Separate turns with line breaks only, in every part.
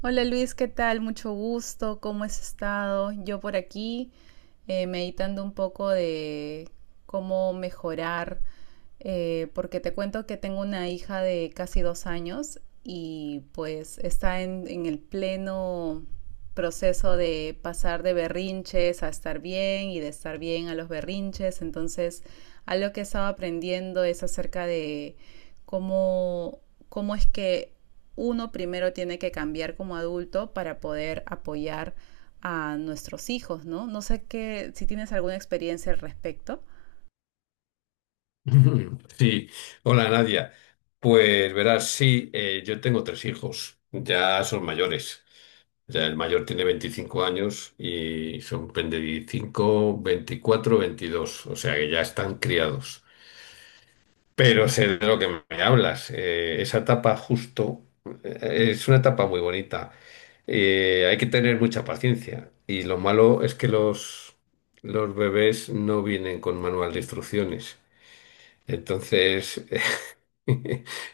Hola Luis, ¿qué tal? Mucho gusto, ¿cómo has estado? Yo por aquí meditando un poco de cómo mejorar, porque te cuento que tengo una hija de casi 2 años y pues está en el pleno proceso de pasar de berrinches a estar bien y de estar bien a los berrinches. Entonces, algo que he estado aprendiendo es acerca de cómo, cómo es que uno primero tiene que cambiar como adulto para poder apoyar a nuestros hijos, ¿no? No sé qué, si tienes alguna experiencia al respecto.
Ujú, sí, hola Nadia. Pues verás, sí, yo tengo tres hijos, ya son mayores. Ya el mayor tiene 25 años y son 25, 24, 22. O sea que ya están criados. Pero sé de lo que me hablas. Esa etapa justo es una etapa muy bonita. Hay que tener mucha paciencia y lo malo es que los bebés no vienen con manual de instrucciones. Entonces,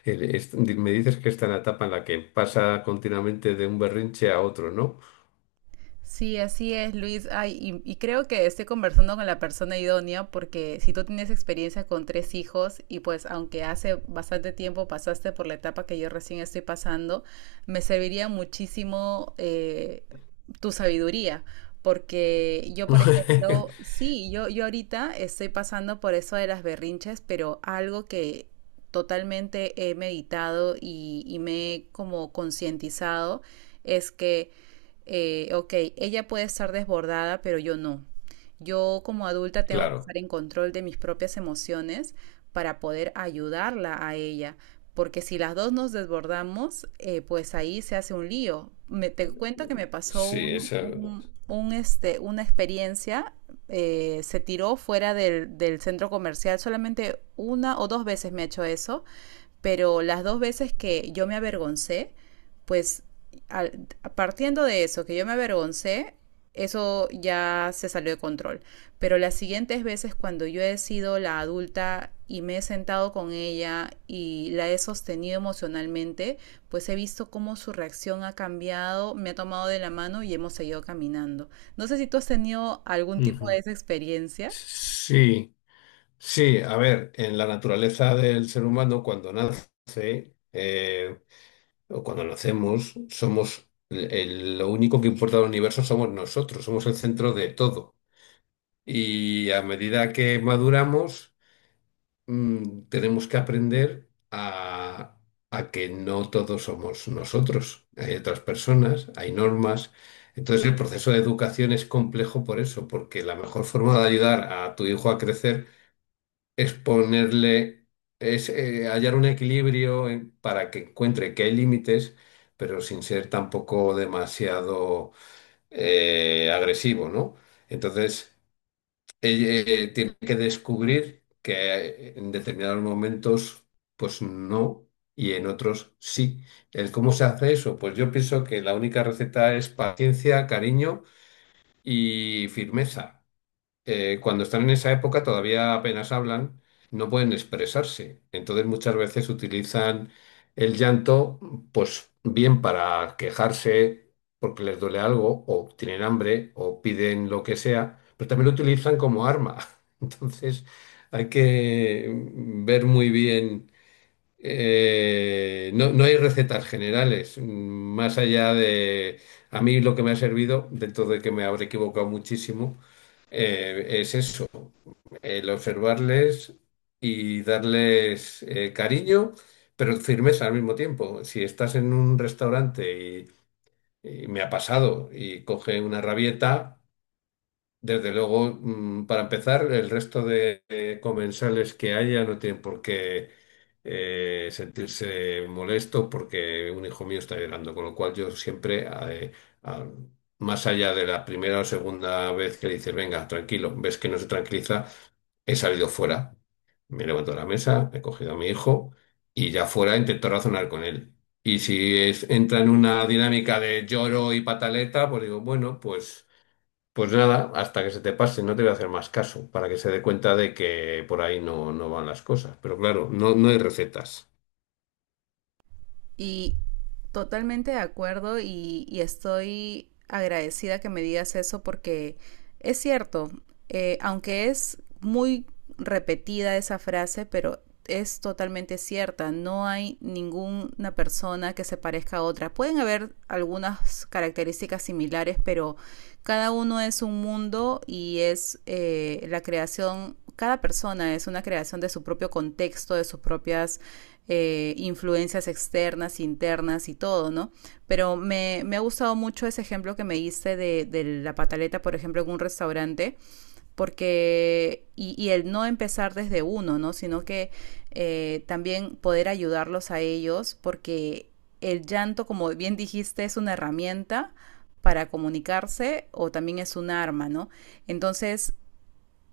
me dices que está en la etapa en la que pasa continuamente de un berrinche a otro, ¿no?
Sí, así es, Luis. Ay, y creo que estoy conversando con la persona idónea porque si tú tienes experiencia con 3 hijos y pues aunque hace bastante tiempo pasaste por la etapa que yo recién estoy pasando, me serviría muchísimo tu sabiduría. Porque yo, por ejemplo, sí, yo ahorita estoy pasando por eso de las berrinches, pero algo que totalmente he meditado y me he como concientizado es que ok, ella puede estar desbordada, pero yo no. Yo como adulta tengo que
Claro,
estar en control de mis propias emociones para poder ayudarla a ella. Porque si las dos nos desbordamos, pues ahí se hace un lío. Te cuento que me pasó
sí, esa...
una experiencia, se tiró fuera del centro comercial, solamente una o dos veces me ha hecho eso, pero las dos veces que yo me avergoncé, pues al- partiendo de eso, que yo me avergoncé, eso ya se salió de control. Pero las siguientes veces cuando yo he sido la adulta y me he sentado con ella y la he sostenido emocionalmente, pues he visto cómo su reacción ha cambiado, me ha tomado de la mano y hemos seguido caminando. No sé si tú has tenido algún tipo de
Ujú.
esa experiencia.
Sí, sí, a ver, en la naturaleza del ser humano, cuando nace o cuando nacemos, somos lo único que importa al universo somos nosotros, somos el centro de todo. Y a medida que maduramos, tenemos que aprender a que no todos somos nosotros, hay otras personas, hay normas. Entonces el proceso de educación es complejo por eso, porque la mejor forma de ayudar a tu hijo a crecer es ponerle, es hallar un equilibrio para que encuentre que hay límites, pero sin ser tampoco demasiado agresivo, ¿no? Entonces tiene que descubrir que en determinados momentos, pues no, y en otros sí. ¿El cómo se hace eso? Pues yo pienso que la única receta es paciencia, cariño y firmeza cuando están en esa época todavía apenas hablan, no pueden expresarse. Entonces muchas veces utilizan el llanto, pues bien para quejarse porque les duele algo, o tienen hambre, o piden lo que sea, pero también lo utilizan como arma. Entonces hay que ver muy bien. No, no hay recetas generales, más allá de... A mí lo que me ha servido, dentro de que me habré equivocado muchísimo, es eso, el observarles y darles cariño, pero firmeza al mismo tiempo. Si estás en un restaurante y me ha pasado y coge una rabieta, desde luego, para empezar, el resto de comensales que haya no tienen por qué sentirse molestos porque un hijo mío está llorando, con lo cual yo siempre, eh, a- más allá de la primera o segunda vez que le dices, venga, tranquilo, ves que no se tranquiliza, he salido fuera, me levanto de la mesa, he cogido a mi hijo y ya fuera intento razonar con él. Y si es- Entra en una dinámica de lloro y pataleta, pues digo, bueno, pues... Pues nada, hasta que se te pase, no te voy a hacer más caso, para que se dé cuenta de que por ahí no, no van las cosas. Pero claro, no, no hay recetas.
Y totalmente de acuerdo y estoy agradecida que me digas eso porque es cierto, aunque es muy repetida esa frase, pero es totalmente cierta. No hay ninguna persona que se parezca a otra. Pueden haber algunas características similares, pero cada uno es un mundo y es la creación, cada persona es una creación de su propio contexto, de sus propias influencias externas, internas y todo, ¿no? Pero ha gustado mucho ese ejemplo que me hice de la pataleta, por ejemplo, en un restaurante, porque, y el no empezar desde uno, ¿no? Sino que también poder ayudarlos a ellos, porque el llanto, como bien dijiste, es una herramienta para comunicarse o también es un arma, ¿no? Entonces,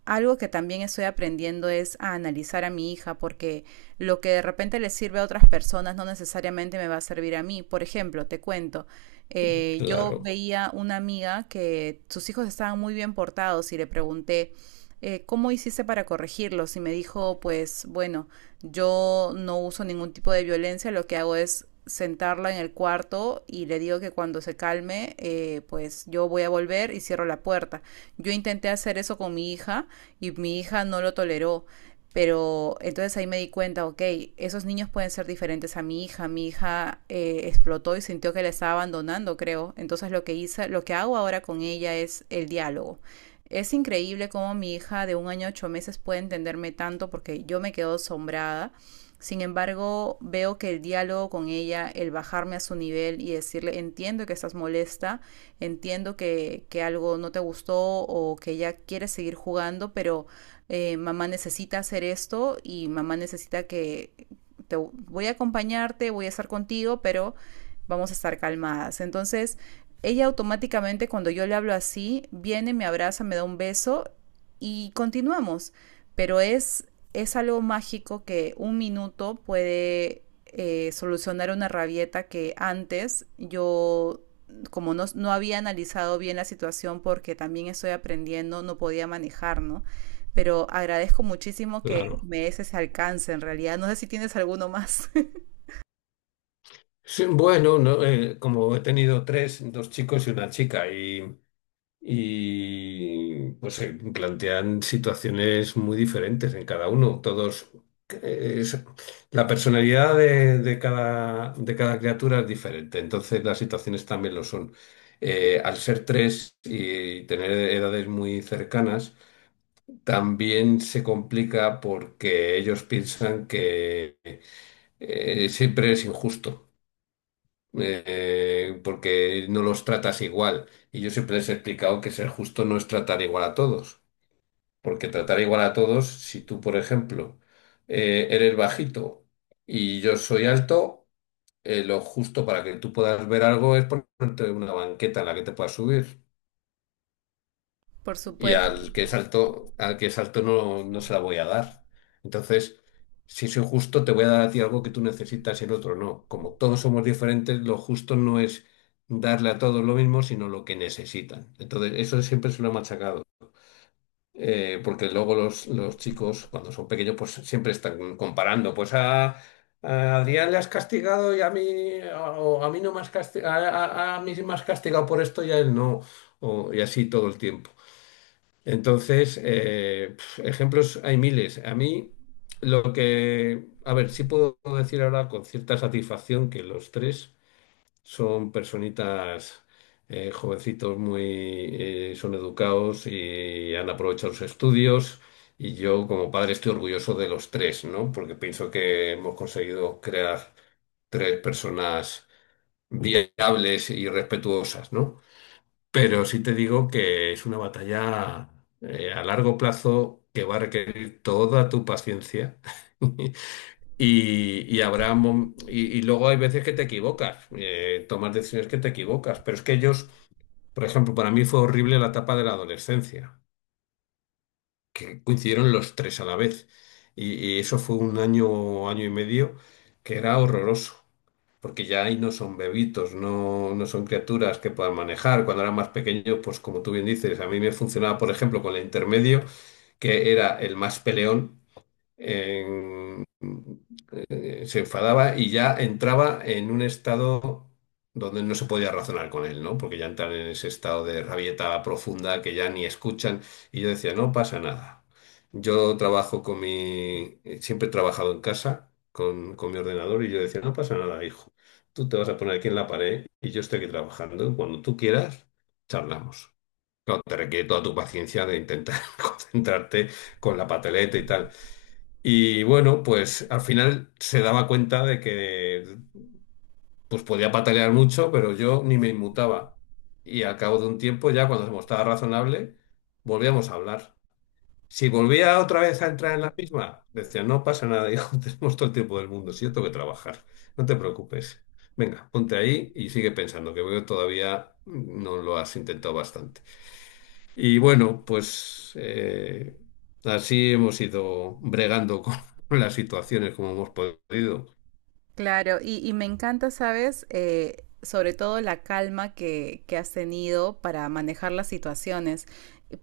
algo que también estoy aprendiendo es a analizar a mi hija porque lo que de repente le sirve a otras personas no necesariamente me va a servir a mí. Por ejemplo, te cuento, yo
Claro,
veía una amiga que sus hijos estaban muy bien portados y le pregunté, ¿cómo hiciste para corregirlos? Y me dijo, pues bueno, yo no uso ningún tipo de violencia, lo que hago es sentarla en el cuarto y le digo que cuando se calme, pues yo voy a volver y cierro la puerta. Yo intenté hacer eso con mi hija y mi hija no lo toleró. Pero entonces ahí me di cuenta, ok, esos niños pueden ser diferentes a mi hija. Mi hija explotó y sintió que la estaba abandonando, creo. Entonces lo que hice, lo que hago ahora con ella es el diálogo. Es increíble cómo mi hija de 1 año 8 meses puede entenderme tanto porque yo me quedo asombrada. Sin embargo, veo que el diálogo con ella, el bajarme a su nivel y decirle, entiendo que estás molesta, entiendo que algo no te gustó o que ya quieres seguir jugando, pero mamá necesita hacer esto y mamá necesita que te voy a acompañarte, voy a estar contigo, pero vamos a estar calmadas. Entonces, ella automáticamente cuando yo le hablo así, viene, me abraza, me da un beso y continuamos. Pero es algo mágico que 1 minuto puede solucionar una rabieta que antes yo como no había analizado bien la situación porque también estoy aprendiendo, no podía manejar, ¿no? Pero agradezco muchísimo que
claro.
me des ese alcance en realidad. No sé si tienes alguno más.
Sí, bueno, no, como he tenido tres, dos chicos y una chica, y pues se plantean situaciones muy diferentes en cada uno. Todos eh, es- la personalidad de cada criatura es diferente, entonces las situaciones también lo son. Al ser tres y tener edades muy cercanas, también se complica porque ellos piensan que siempre es injusto porque no los tratas igual. Y yo siempre les he explicado que ser justo no es tratar igual a todos, porque tratar igual a todos, si tú, por ejemplo, eres bajito y yo soy alto, lo justo para que tú puedas ver algo es ponerte una banqueta en la que te puedas subir.
Por
Y
supuesto.
al que es alto, no, no se la voy a dar. Entonces, si soy justo, te voy a dar a ti algo que tú necesitas y el otro no. Como todos somos diferentes, lo justo no es darle a todos lo mismo, sino lo que necesitan. Entonces, eso siempre se lo he machacado. Porque luego los chicos, cuando son pequeños, pues siempre están comparando. Pues a Adrián le has castigado y a mí, o a mí no me has castigado, a mí sí me has castigado por esto y a él no. O- y así todo el tiempo. Entonces, ejemplos hay miles. A mí, lo que, a ver, sí puedo decir ahora con cierta satisfacción que los tres son personitas, jovencitos muy, son educados y han aprovechado sus estudios. Y yo, como padre, estoy orgulloso de los tres, ¿no? Porque pienso que hemos conseguido crear tres personas viables y respetuosas, ¿no? Pero sí te digo que es una batalla a largo plazo que va a requerir toda tu paciencia. Y, y luego hay veces que te equivocas, tomas decisiones que te equivocas. Pero es que ellos, por ejemplo, para mí fue horrible la etapa de la adolescencia, que coincidieron los tres a la vez. Y eso fue un año, año y medio, que era horroroso porque ya ahí no son bebitos, no, no son criaturas que puedan manejar. Cuando eran más pequeños, pues como tú bien dices, a mí me funcionaba, por ejemplo, con el intermedio, que era el más peleón en- se enfadaba y ya entraba en un estado donde no se podía razonar con él, ¿no? Porque ya entran en ese estado de rabieta profunda que ya ni escuchan. Y yo decía, no pasa nada. Yo trabajo con mi... Siempre he trabajado en casa con mi ordenador y yo decía, no pasa nada, hijo. Tú te vas a poner aquí en la pared y yo estoy aquí trabajando. Cuando tú quieras, charlamos. Claro, te requiere toda tu paciencia de intentar concentrarte con la pateleta y tal. Y bueno, pues al final se daba cuenta de que pues podía patalear mucho, pero yo ni me inmutaba. Y al cabo de un tiempo, ya cuando se mostraba razonable, volvíamos a hablar. Si volvía otra vez a entrar en la misma, decía, no pasa nada, hijo, tenemos todo el tiempo del mundo, si yo tengo que trabajar, no te preocupes. Venga, ponte ahí y sigue pensando, que veo que todavía no lo has intentado bastante. Y bueno, pues así hemos ido bregando con las situaciones como hemos podido.
Claro, y me encanta, ¿sabes? Sobre todo la calma que has tenido para manejar las situaciones.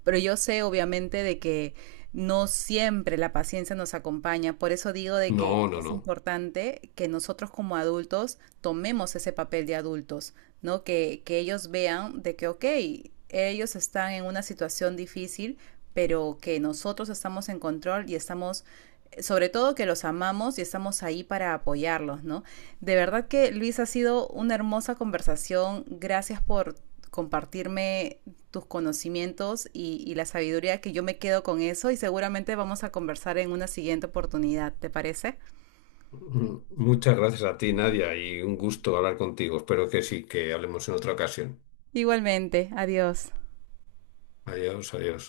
Pero yo sé, obviamente, de que no siempre la paciencia nos acompaña. Por eso digo de que
No, no,
es
no.
importante que nosotros como adultos tomemos ese papel de adultos, ¿no? Que ellos vean de que, ok, ellos están en una situación difícil, pero que nosotros estamos en control y estamos sobre todo que los amamos y estamos ahí para apoyarlos, ¿no? De verdad que Luis ha sido una hermosa conversación. Gracias por compartirme tus conocimientos y la sabiduría que yo me quedo con eso y seguramente vamos a conversar en una siguiente oportunidad, ¿te parece?
Mm, muchas gracias a ti, Nadia, y un gusto hablar contigo. Espero que sí, que hablemos en otra ocasión.
Igualmente, adiós.
Adiós, adiós.